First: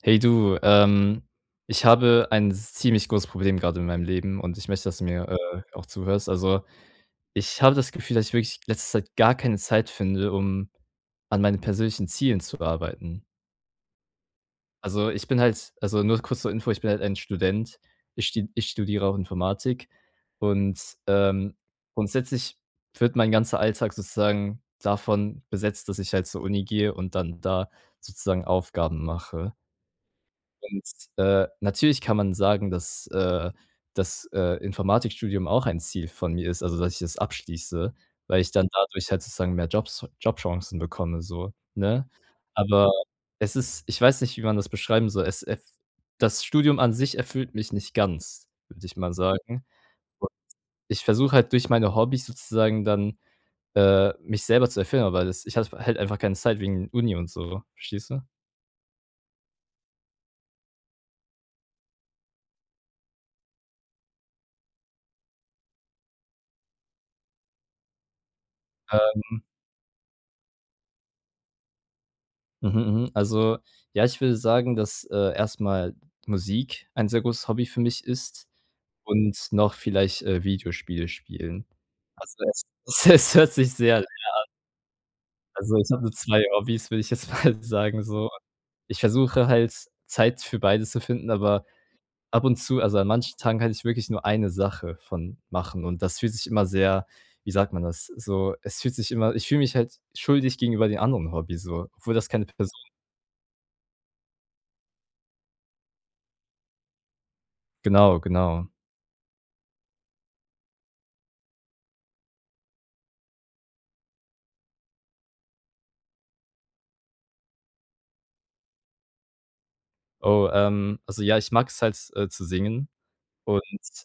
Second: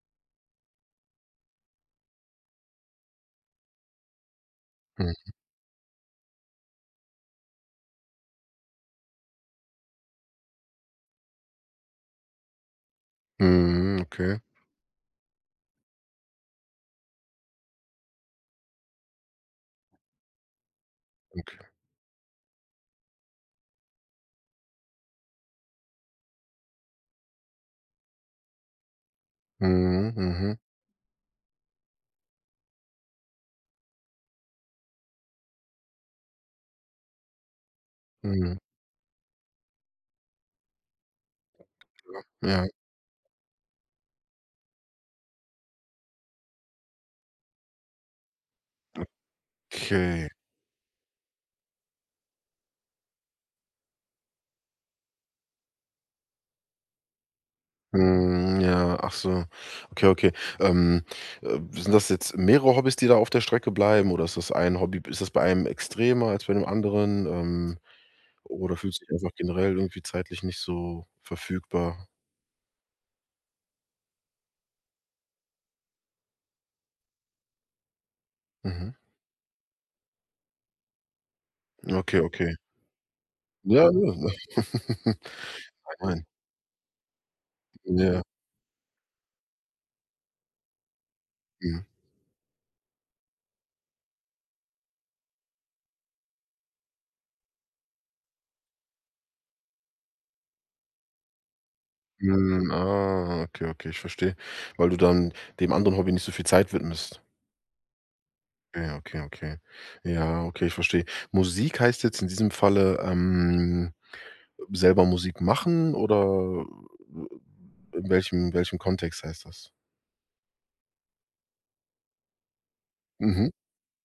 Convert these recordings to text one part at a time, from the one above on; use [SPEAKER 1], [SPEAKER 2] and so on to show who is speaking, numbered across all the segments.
[SPEAKER 1] Hey du, ähm, ich habe ein z ziemlich großes Problem gerade in meinem Leben und ich möchte, dass du
[SPEAKER 2] Mhm.
[SPEAKER 1] mir, äh, auch zuhörst. Also, ich habe das Gefühl, dass ich wirklich in letzter Zeit gar keine Zeit finde, um an meine persönlichen Zielen zu arbeiten.
[SPEAKER 2] Mhm, okay.
[SPEAKER 1] Also, ich bin halt also nur kurz zur Info, ich bin halt ein Student. Ich st ich studiere auch Informatik und, ähm,
[SPEAKER 2] Okay.
[SPEAKER 1] grundsätzlich wird mein ganzer Alltag sozusagen davon besetzt, dass ich halt zur Uni gehe und dann da sozusagen Aufgaben mache.
[SPEAKER 2] Mhm, mhm.
[SPEAKER 1] Und, äh, natürlich kann man sagen, dass äh, dass, äh, Informatikstudium auch ein Ziel von mir ist, also, dass ich das abschließe, weil ich
[SPEAKER 2] Mhm.
[SPEAKER 1] dann dadurch halt sozusagen mehr Jobs Jobchancen bekomme, so, ne?
[SPEAKER 2] Ja ja.
[SPEAKER 1] Aber es ist ich weiß nicht, wie man das beschreiben soll, es es das Studium an sich erfüllt mich nicht ganz, würde ich mal sagen,
[SPEAKER 2] Okay.
[SPEAKER 1] und ich versuche halt durch meine Hobbys sozusagen dann, äh, mich selber zu erfüllen, aber das ich habe halt einfach keine Zeit wegen Uni und so, verstehst du?
[SPEAKER 2] Mhm, ja. Ach so. Okay, okay. Ähm, äh, sind das jetzt mehrere Hobbys, die da auf der Strecke bleiben, oder ist das ein Hobby? B ist das bei einem extremer als bei den anderen, ähm, oder fühlst du dich einfach
[SPEAKER 1] Ähm
[SPEAKER 2] generell irgendwie zeitlich nicht so verfügbar?
[SPEAKER 1] Mhm, mhm, also, ja, ich würde sagen, dass, äh, erstmal Musik ein sehr großes Hobby für mich ist
[SPEAKER 2] Mhm.
[SPEAKER 1] und noch vielleicht, äh, Videospiele spielen.
[SPEAKER 2] Okay,
[SPEAKER 1] Also,
[SPEAKER 2] okay.
[SPEAKER 1] es es es hört sich
[SPEAKER 2] Ja, ja.
[SPEAKER 1] sehr [unintelligible] an. Also, ich
[SPEAKER 2] Nein,
[SPEAKER 1] habe nur
[SPEAKER 2] nein.
[SPEAKER 1] 2 Hobbys, würde ich jetzt mal sagen,
[SPEAKER 2] Ja.
[SPEAKER 1] so. Ich versuche halt Zeit für beides zu finden, aber
[SPEAKER 2] Ja.
[SPEAKER 1] ab und zu, also, an manchen Tagen kann ich wirklich nur 1 Sache von machen und das fühlt sich immer sehr, wie sagt man das? So, es fühlt sich immer ich fühle mich halt schuldig gegenüber den anderen Hobbys, so, obwohl das keine
[SPEAKER 2] Hm,
[SPEAKER 1] Person
[SPEAKER 2] ah, okay, okay, ich verstehe. Weil du dann dem anderen Hobby nicht so viel Zeit widmest.
[SPEAKER 1] Genau, genau.
[SPEAKER 2] Ja, okay, okay. Ja, okay, ich verstehe. Musik heißt jetzt in diesem Falle, ähm, selber Musik machen oder, äh, w in welchem welchem Kontext heißt das?
[SPEAKER 1] Oh, ähm, also, ja, ich mag's halt, äh, zu singen
[SPEAKER 2] Mhm.
[SPEAKER 1] und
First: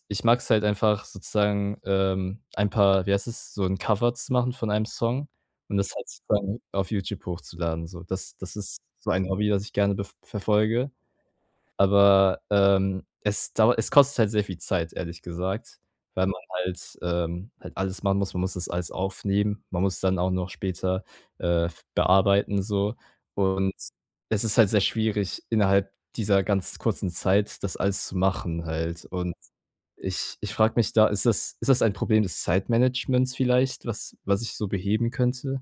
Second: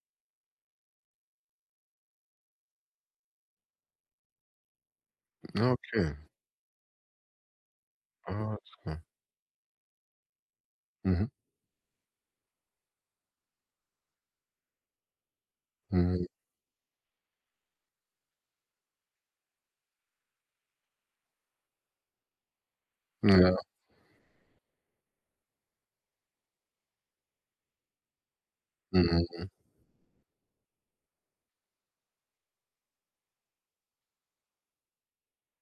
[SPEAKER 1] ich mag's halt einfach sozusagen, ähm, ein paar, wie heißt das, so 'n Cover zu machen von einem Song
[SPEAKER 2] Ah,
[SPEAKER 1] und das halt
[SPEAKER 2] okay.
[SPEAKER 1] dann auf YouTube hochzuladen, so. Das das
[SPEAKER 2] Alles
[SPEAKER 1] ist
[SPEAKER 2] klar.
[SPEAKER 1] so ein Hobby, das ich gerne bef verfolge.
[SPEAKER 2] Mhm.
[SPEAKER 1] Aber, ähm, es dauert es kostet halt sehr viel Zeit, ehrlich gesagt,
[SPEAKER 2] Hm.
[SPEAKER 1] weil man halt, ähm halt alles machen muss, man muss das alles aufnehmen. Man muss dann auch noch später, äh, f bearbeiten so
[SPEAKER 2] Ja.
[SPEAKER 1] und es ist halt sehr schwierig, innerhalb dieser ganz kurzen Zeit, das alles zu machen halt. Und
[SPEAKER 2] Mhm.
[SPEAKER 1] ich ich frage mich da, ist das ist das ein Problem des Zeitmanagements vielleicht, was was ich so beheben könnte?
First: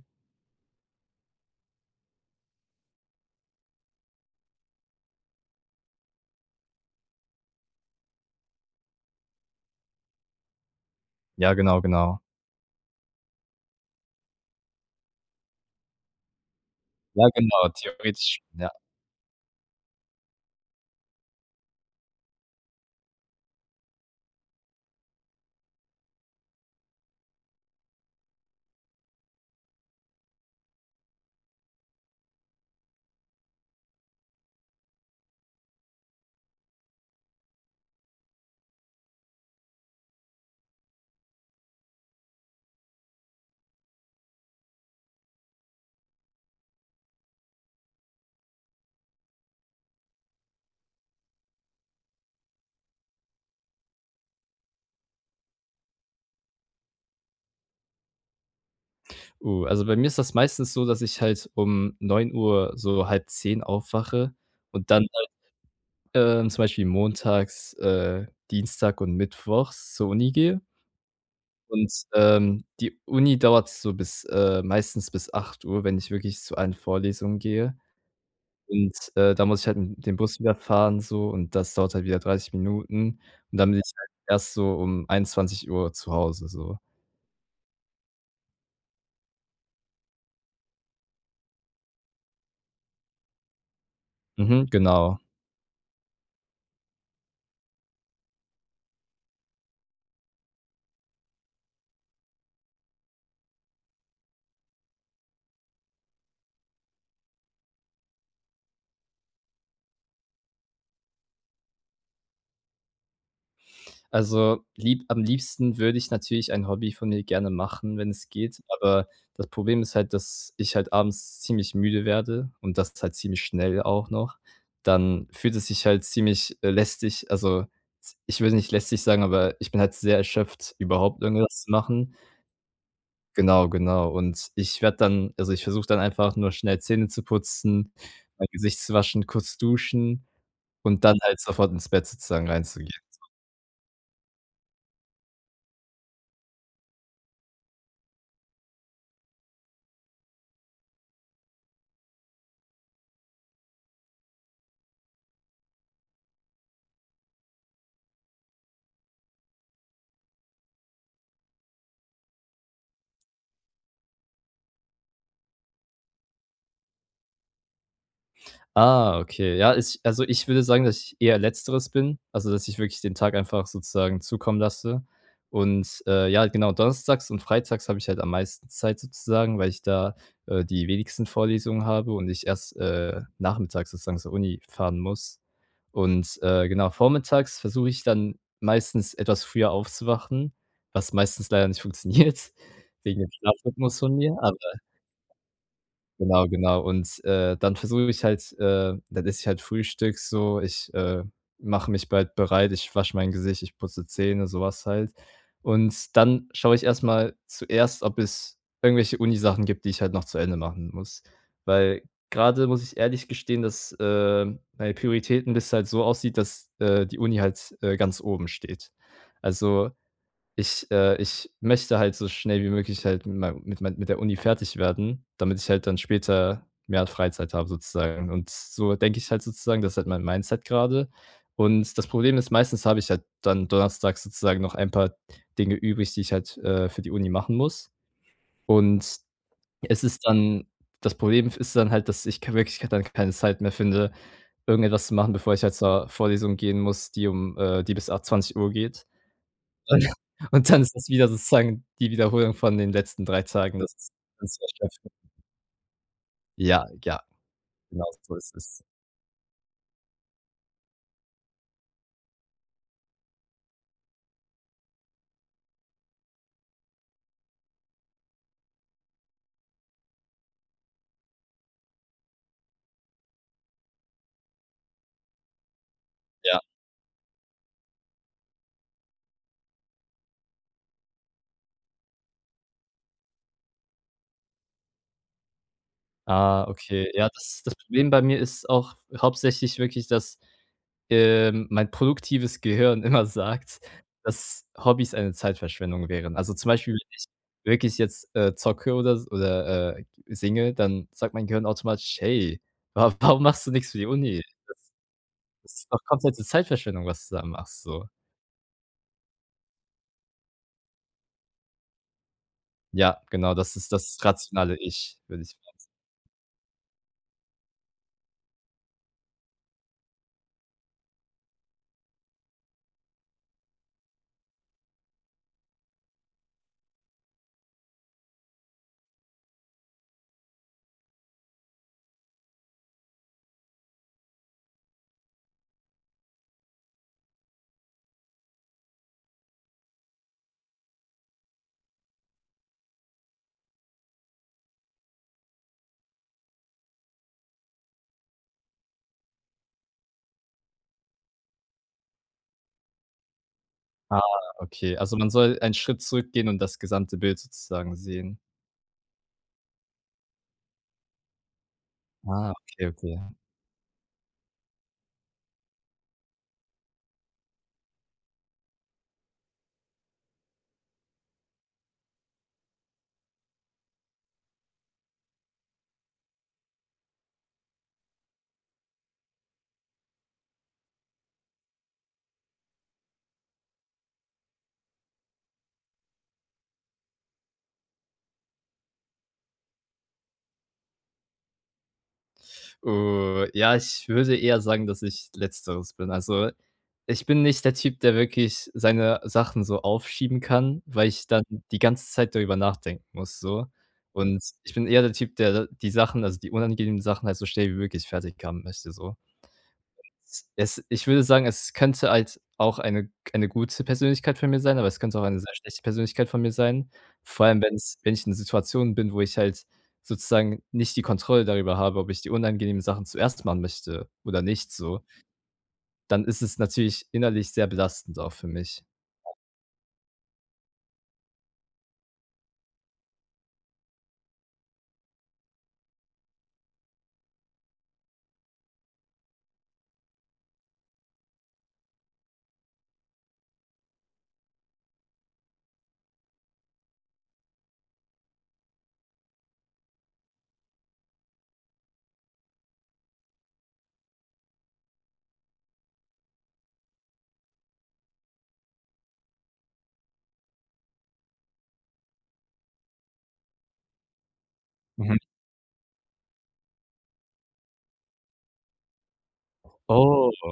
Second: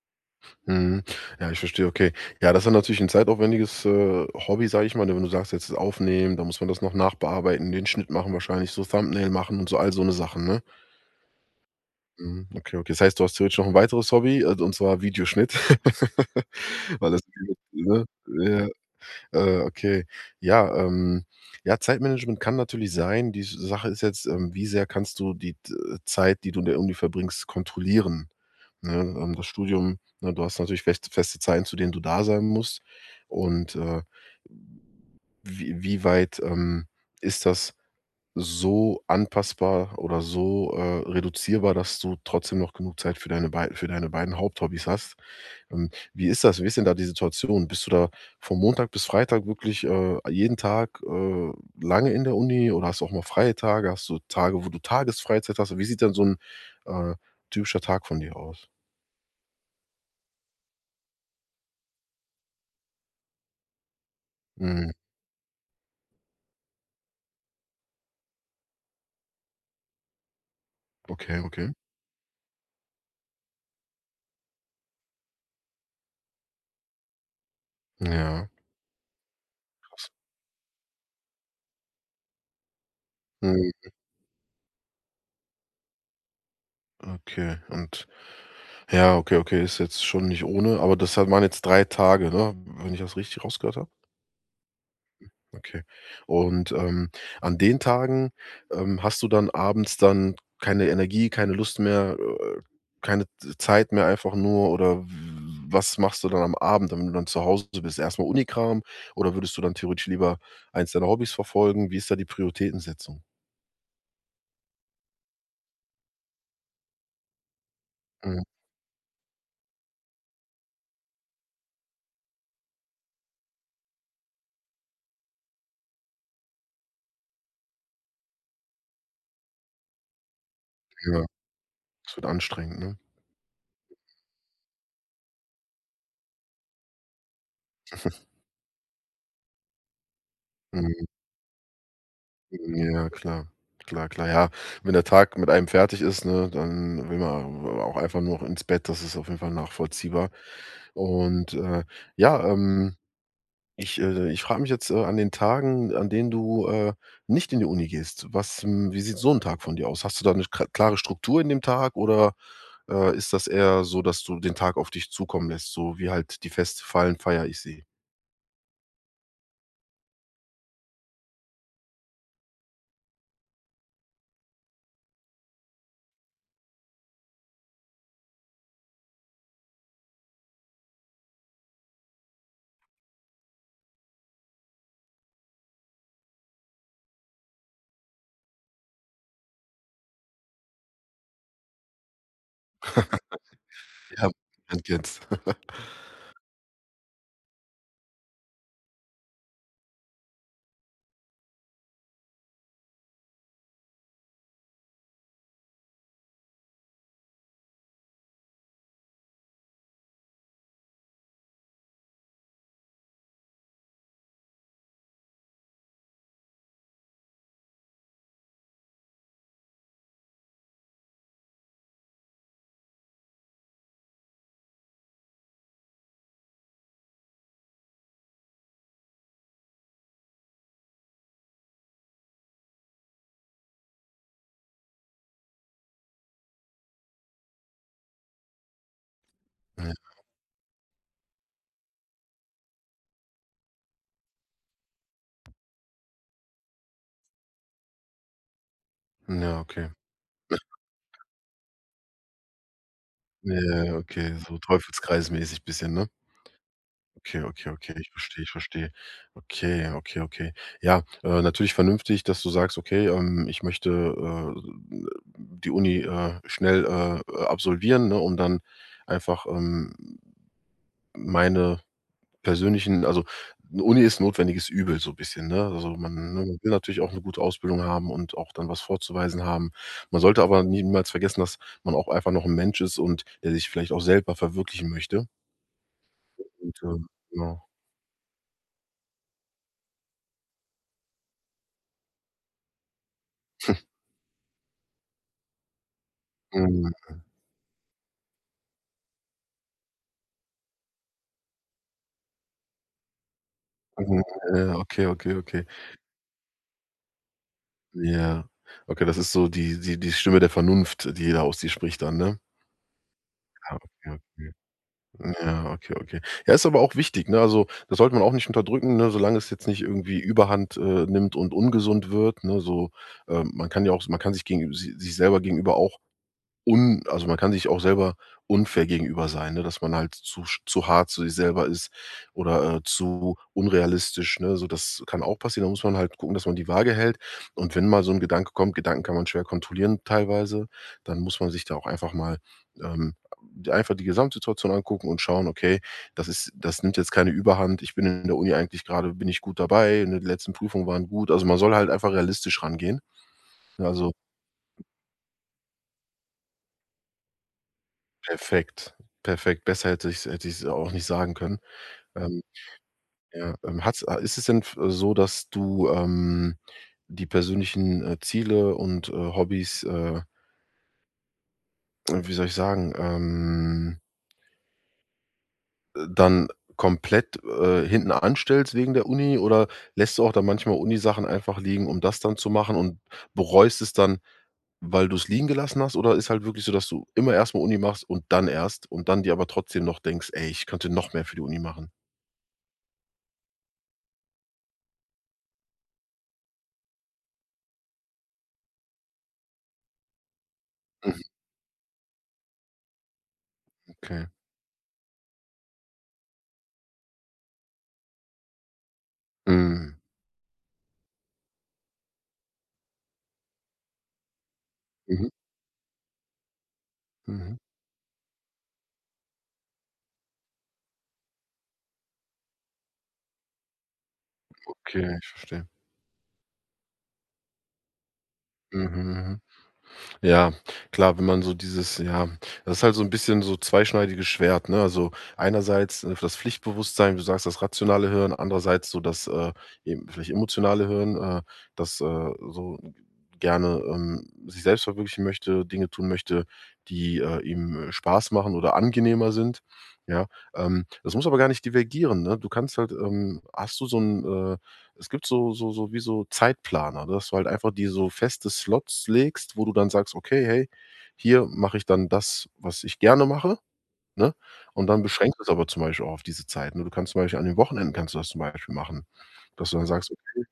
[SPEAKER 2] Mhm, ja, ich verstehe, okay. Ja, das ist natürlich 'n zeitaufwendiges, äh, Hobby, sage ich mal, wenn du sagst: „Jetzt das aufnehmen, dann muss man das noch nachbearbeiten, den Schnitt machen, wahrscheinlich so Thumbnail machen und so“, alle so 'ne Sachen, ne?
[SPEAKER 1] Ja, genau. Genau.
[SPEAKER 2] Mhm, okay, okay. Das heißt, du hast ja jetzt noch 'n weiteres Hobby, äh, und zwar Videoschnitt weil das
[SPEAKER 1] Ja,
[SPEAKER 2] [unintelligible]
[SPEAKER 1] genau,
[SPEAKER 2] ne?
[SPEAKER 1] theoretisch,
[SPEAKER 2] Ja.
[SPEAKER 1] ja.
[SPEAKER 2] Äh, okay, ja, ähm ja, Zeitmanagement kann natürlich sein. Die Sache ist jetzt, ähm, wie sehr kannst du die, äh, Zeit, die du in der Uni verbringst, kontrollieren, ne, ähm, das Studium ne, du hast natürlich fest feste Zeiten, zu denen du da sein musst, und, äh, w wie weit, ähm, ist das so anpassbar oder so, äh, reduzierbar, dass du trotzdem noch genug Zeit für deine bei für deine beiden Haupthobbys hast? Ähm, wie ist das? Wie ist denn da die Situation? Bist du da von Montag bis Freitag wirklich, äh, jeden Tag, äh, lange in der Uni oder hast du auch mal freie Tage? Hast du Tage, wo du Tagesfreizeit hast? Wie sieht denn so 'n, äh, typischer Tag von dir aus?
[SPEAKER 1] Oh, also, bei mir ist das meistens so, dass ich halt um 9:00,, so 9:30 aufwache und
[SPEAKER 2] Mhm.
[SPEAKER 1] dann halt, ähm, zum Beispiel montags, äh, Dienstag und mittwochs zur Uni gehe.
[SPEAKER 2] Okay, okay.
[SPEAKER 1] Und, ähm, die Uni dauert so bis äh, meistens bis 8:00, wenn ich wirklich zu allen Vorlesung gehe,
[SPEAKER 2] Ja.
[SPEAKER 1] und, äh, da muss ich halt mit dem Bus wieder fahren so, und das dauert halt wieder 30 Minuten und dann
[SPEAKER 2] Mhm.
[SPEAKER 1] bin ich halt erst so um 21:00 zu Hause, so.
[SPEAKER 2] Okay, und ja, okay, okay, ist jetzt schon nicht ohne, aber das hat waren jetzt 3 Tage, ne, wenn ich das richtig rausgehört habe.
[SPEAKER 1] Mhm, genau.
[SPEAKER 2] Okay, und, ähm, an den Tagen, ähm, hast du dann abends dann keine Energie, keine Lust mehr, äh, keine Z Zeit mehr einfach nur, oder w was machst du dann am Abend, wenn du dann zu Hause bist erstmal Unikram oder würdest du dann theoretisch lieber eins deiner Hobbys verfolgen? Wie ist da die Prioritätensetzung?
[SPEAKER 1] Also, lieb am liebsten würde ich natürlich ein Hobby von mir gerne machen, wenn es
[SPEAKER 2] Mhm.
[SPEAKER 1] geht, aber das Problem ist halt, dass ich halt abends ziemlich müde werde und dass es halt ziemlich schnell auch noch, dann fühlt es sich halt ziemlich, äh, lästig, also, z ich würde nicht lästig sagen, aber ich bin halt sehr erschöpft, überhaupt
[SPEAKER 2] Ja.
[SPEAKER 1] irgendwas zu machen.
[SPEAKER 2] Das wird anstrengend, ne?
[SPEAKER 1] Genau, genau. Und ich werde dann also, ich versuche dann einfach nur schnell Zähne zu putzen, mein Gesicht zu waschen, kurz duschen und
[SPEAKER 2] Mhm.
[SPEAKER 1] dann halt sofort ins Bett sozusagen reinzugehen.
[SPEAKER 2] Ja,
[SPEAKER 1] [unintelligible]
[SPEAKER 2] klar. Klar, klar. Ja, wenn der Tag mit einem fertig ist, ne, dann will man, äh, auch einfach nur noch ins Bett, das ist auf jeden Fall nachvollziehbar. Und, äh, ja, ähm ich, äh, ich frage mich jetzt an den Tagen, an denen du, äh, nicht in die Uni gehst. Was wie sieht so 'n Tag von dir aus? Hast du da 'ne kr klare Struktur in dem Tag, oder, äh, ist das eher so, dass du den Tag auf dich zukommen lässt, so wie halt die Feste fallen, feiere ich sie?
[SPEAKER 1] Ah okay, ja, ich also, ich würde sagen, dass ich eher letzteres bin also, dass ich wirklich den Tag einfach sozusagen zukommen lasse, und, äh, ja, genau, donnerstags und freitags habe ich halt am meisten Zeit sozusagen, weil ich da, äh, die wenigsten Vorlesungen habe und ich erst, äh, nachmittags sozusagen zur Uni fahren muss. Und, äh, genau vormittags versuche ich dann meistens, etwas früher aufzuwachen, was meistens leider nicht funktioniert wegen dem Schlafrhythmus von
[SPEAKER 2] Ja.
[SPEAKER 1] mir, aber
[SPEAKER 2] Man kennt's.
[SPEAKER 1] genau, genau. Und, äh, dann versuche ich mich halt äh, dann esse ich halt Frühstück so, ich, äh, mache mich bald bereit, ich wasche mein Gesicht, ich putze Zähne, sowas halt, und dann schaue ich erstmal zuerst, ob es irgendwelche Uni-Sachen gibt, die ich halt noch zu Ende machen muss, weil grade muss ich ehrlich gestehen, dass, äh, meine Prioritäten dass es halt so aussieht, dass, äh, die Uni halt, äh, ganz oben steht. Also, ich äh, ich möchte halt so schnell wie möglich halt mit mei mit mei mit der Uni fertig werden, damit ich halt dann später mehr Freizeit habe, sozusagen, und so denke ich halt sozusagen, das ist halt mein Mindset grade. Und das Problem ist, meistens habe ich halt dann donnerstags sozusagen noch ein paar Dinge übrig, die ich halt, äh, für die Uni machen muss, und
[SPEAKER 2] Ja,
[SPEAKER 1] es ist dann das Problem ist dann halt, dass ich k wirklich dann keine Zeit mehr finde, irgendetwas zu machen, bevor ich halt zur Vorlesung gehen muss, die um äh, die bis a 20:00 geht.
[SPEAKER 2] Ja, okay.
[SPEAKER 1] Und und dann ist das wieder sozusagen die Wiederholung von den letzten 3
[SPEAKER 2] Ja,
[SPEAKER 1] Tagen,
[SPEAKER 2] ja,
[SPEAKER 1] das
[SPEAKER 2] ja,
[SPEAKER 1] ist.
[SPEAKER 2] okay, so
[SPEAKER 1] [unintelligible]
[SPEAKER 2] teufelskreismäßig bisschen, ne?
[SPEAKER 1] Ja, ja.
[SPEAKER 2] Okay, okay, okay.
[SPEAKER 1] Genau
[SPEAKER 2] Ich
[SPEAKER 1] so
[SPEAKER 2] verstehe, ich
[SPEAKER 1] ist es.
[SPEAKER 2] verstehe. Okay, okay, okay. Ja, äh, natürlich vernünftig, dass du sagst: „Okay, ähm, ich möchte, äh, die Uni, äh, schnell, äh, äh, absolvieren, ne, und dann einfach, ähm, meine persönlichen” also, 'ne Uni ist notwendiges Übel, so bisschen, ne? Also, man man
[SPEAKER 1] Ja.
[SPEAKER 2] will natürlich auch 'ne gute Ausbildung haben und auch dann was vorzuweisen haben. Man sollte aber niemals vergessen, dass man auch einfach noch 'n Mensch ist und der sich vielleicht auch selber verwirklichen möchte.
[SPEAKER 1] Ah,
[SPEAKER 2] [unintelligible]
[SPEAKER 1] okay. Ja,
[SPEAKER 2] Ja.
[SPEAKER 1] das das Problem bei mir ist auch hauptsächlich wirklich, dass, ähm, mein produktives Gehirn immer sagt, dass Hobbys eine Zeitverschwendung wären. Also, zum Beispiel, wenn
[SPEAKER 2] Mhm.
[SPEAKER 1] ich wirklich jetzt, äh, zocke oder s oder, äh, singe, dann sagt mein Gehirn automatisch: „Hey, wa warum machst du nichts für die
[SPEAKER 2] Mhm,
[SPEAKER 1] Uni? Das
[SPEAKER 2] ja, okay, okay, okay.
[SPEAKER 1] das ist doch komplette Zeitverschwendung, was du da machst“, so.
[SPEAKER 2] Ja, okay, das ist so die die die Stimme der Vernunft, die da aus dir spricht dann, ne?
[SPEAKER 1] Ja, genau,
[SPEAKER 2] Ja,
[SPEAKER 1] dass ist
[SPEAKER 2] okay,
[SPEAKER 1] das
[SPEAKER 2] okay.
[SPEAKER 1] rationale ich, würde ich
[SPEAKER 2] Ja,
[SPEAKER 1] [unintelligible]
[SPEAKER 2] okay, okay. Ja, ist aber auch wichtig, ne? Also, das sollte man auch nicht unterdrücken, ne, solange es jetzt nicht irgendwie Überhand, äh, nimmt und ungesund wird, ne, so, äh, man kann ja auch man kann sich gegen si sich selber gegenüber auch un also, man kann sich auch selber unfair gegenüber sein, ne? Dass man halt zu sch zu hart zu sich selber ist oder, äh, zu unrealistisch, ne? So das kann auch passieren. Da muss man halt gucken, dass man die Waage hält. Und wenn mal so 'n Gedanke kommt, Gedanken kann man schwer kontrollieren, teilweise, dann muss man sich da auch einfach mal, ähm einfach die Gesamtsituation angucken und schauen, okay, das ist das nimmt jetzt keine Überhand. Ich bin in der Uni eigentlich gerade bin ich gut dabei, in den letzten Prüfungen waren gut. Also, man soll halt einfach realistisch rangehen. Ne, also
[SPEAKER 1] Ah, okay. Also, man soll einen Schritt zurückgehen und das gesamte Bild sozusagen sehen.
[SPEAKER 2] Perfekt. Perfekt. Besser hätte ich's hätte ich's auch nicht sagen können, ähm,
[SPEAKER 1] Ah, okay, okay.
[SPEAKER 2] ja, ähm, hat's a ist es denn f äh, so, dass du, ähm, die persönlichen, äh, Ziele und, äh, Hobbys, äh Äh, wie soll ich sagen, ähm äh, dann komplett, äh, hinten anstellst wegen der Uni oder lässt du auch dann manchmal Uni Sachen einfach liegen, um das dann zu machen und bereust es dann, weil du es liegen gelassen hast? Oder ist halt wirklich so, dass du immer erst mal Uni machst und dann erst und dann dir aber trotzdem noch denkst: „Ey, ich könnte noch mehr für die Uni machen“?
[SPEAKER 1] Äh ja, ich würde eher sagen, dass ich letzteres bin. Also, ich bin nicht der Typ, der wirklich seine Sachen so aufschieben kann, weil
[SPEAKER 2] Mhm.
[SPEAKER 1] ich dann die ganze Zeit darüber nachdenken muss, so.
[SPEAKER 2] Okay.
[SPEAKER 1] Und ich bin eher der Typ, der da die Sachen also, die unangenehmen Sachen halt so schnell wie möglich fertig haben möchte, so.
[SPEAKER 2] Mhm.
[SPEAKER 1] Es ich würde sagen, es könnte halt auch eine k eine gute Persönlichkeit für mir sein, aber es könnte auch
[SPEAKER 2] Mhm.
[SPEAKER 1] eine sehr schlechte Persönlichkeit von mir sein. Vor
[SPEAKER 2] Mhm.
[SPEAKER 1] allem, wenn es wenn ich in einer Situation bin, wo ich halt sozusagen nicht die Kontrolle darüber habe, ob ich die unangenehmen Sachen zuerst machen möchte oder nicht, so.
[SPEAKER 2] Okay, ich verstehe.
[SPEAKER 1] Dann ist es natürlich innerlich sehr belastend auch für mich.
[SPEAKER 2] Mhm, hm. Ja, klar, wenn man so dieses ja, das ist halt so ein 'n bisschen so zweischneidiges Schwert, ne? Also, einerseits, äh, für das Pflichtbewusstsein. Du sagst: „Das rationale Hören“, andererseits so das, äh, eben, vielleicht emotionale Hören, äh, das, äh, so g gerne, ähm, sich selbst verwirklichen möchte, Dinge tun möchte, die, äh, ihm Spaß machen oder angenehmer sind. Ja, ähm, das muss aber gar nicht divergieren, ne? Du kannst halt ähm, hast du so 'n äh, es gibt so so so wie so Zeitplaner, dass du halt einfach dir so feste Slots legst, wo du dann sagst: „Okay, hey, hier mache ich dann das, was ich gerne mache,“ ne? Und dann
[SPEAKER 1] Mhm.
[SPEAKER 2] beschränkst du es aber zum Beispiel auch auf diese Zeit. Ne, du kannst zum Beispiel an den Wochenenden kannst du das zum Beispiel machen, dass du dann sagst:
[SPEAKER 1] Oh.
[SPEAKER 2] „Okay,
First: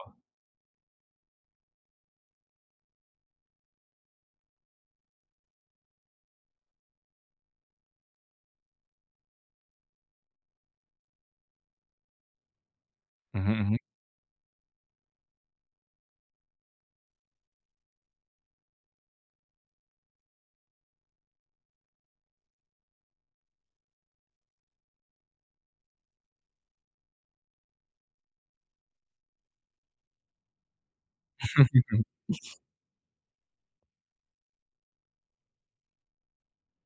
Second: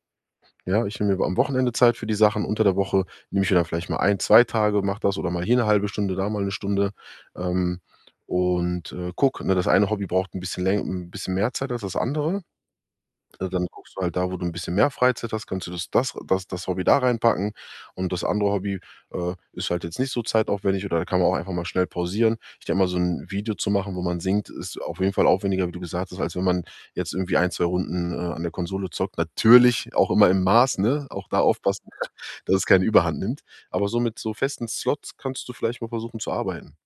[SPEAKER 2] ja, ich nehme mir mal am Wochenende Zeit für die Sachen. Unter der Woche nehme ich mir dann vielleicht mal 1, 2 Tage, mache das oder mal hier 'ne 0,5 Stunde, da mal 1 Stunde. Ähm, und, äh, gucke ne, das eine Hobby braucht 'n bisschen läng 'n bisschen mehr Zeit als das andere.“ Äh,
[SPEAKER 1] Mhm.
[SPEAKER 2] dann
[SPEAKER 1] Mhm.
[SPEAKER 2] guckst du halt da, wo du 'n bisschen mehr Freizeit hast, kannst du das das das das Hobby da reinpacken. Und das andere Hobby, äh, ist halt jetzt nicht so zeitaufwendig, oder da kann man auch einfach mal schnell pausieren. Ich denke mal so 'n Video zu machen, wo man singt, ist auf jeden Fall aufwendiger, wie du gesagt hast, als wenn man jetzt irgendwie 1, 2 Runden, äh, an der Konsole zockt. Natürlich auch immer im Maß, ne? Auch da aufpassen, dass es keine Überhand nimmt. Aber so mit so festen Slots kannst du vielleicht mal versuchen zu arbeiten.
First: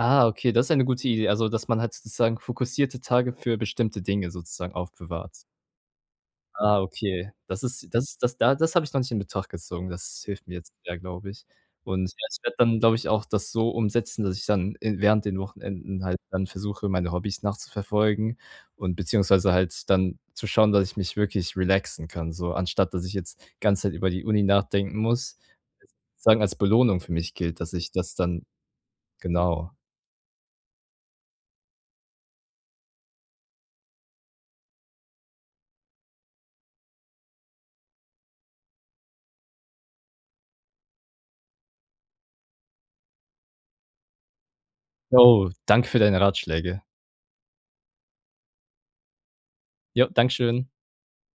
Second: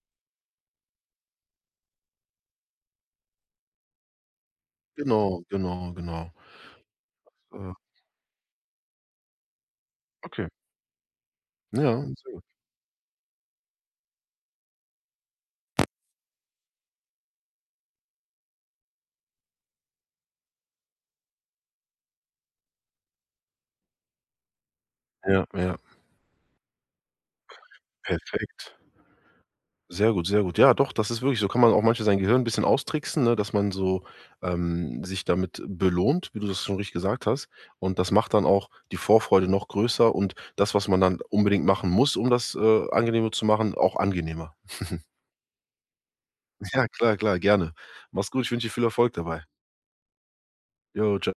[SPEAKER 1] Ah, okay, das ist eine gute Idee. Also, dass man halt sozusagen fokussierte Tage für bestimmte Dinge sozusagen
[SPEAKER 2] Genau,
[SPEAKER 1] aufbewahrt.
[SPEAKER 2] genau, genau.
[SPEAKER 1] Ah, okay. Das
[SPEAKER 2] Äh
[SPEAKER 1] ist das da das habe ich noch nicht in Betracht gezogen. Das hilft
[SPEAKER 2] Okay.
[SPEAKER 1] mir jetzt sehr, glaube ich.
[SPEAKER 2] Ja,
[SPEAKER 1] Und ja,
[SPEAKER 2] sehr
[SPEAKER 1] ich
[SPEAKER 2] gut.
[SPEAKER 1] werde dann, glaube ich auch, das so umsetzen, dass ich dann in während den Wochenenden halt dann versuche, meine Hobbys nachzuverfolgen und beziehungsweise halt dann zu schauen, dass ich mich wirklich relaxen kann so, anstatt dass ich jetzt die ganze Zeit über die Uni nachdenken muss.
[SPEAKER 2] Ja, ja.
[SPEAKER 1] Sozusagen als Belohnung für mich gilt, dass ich das dann
[SPEAKER 2] Perfekt.
[SPEAKER 1] genau.
[SPEAKER 2] Sehr gut. Sehr gut. Ja, doch, das ist wirklich so kann man auch manchmal sein Gehirn 'n bisschen austricksen, ne? Dass man so, ähm, sich damit belohnt, wie du das schon richtig gesagt hast. Und das macht dann auch die Vorfreude noch größer. Und das, was man dann unbedingt machen muss, um das, äh, angenehmer zu machen, auch angenehmer.
[SPEAKER 1] Jo, danke für deine Ratschläge.
[SPEAKER 2] Ja, klar, klar, gerne. Mach's gut, ich wünsche dir viel Erfolg dabei.
[SPEAKER 1] Ja, Dankeschön.
[SPEAKER 2] Jo, tschau.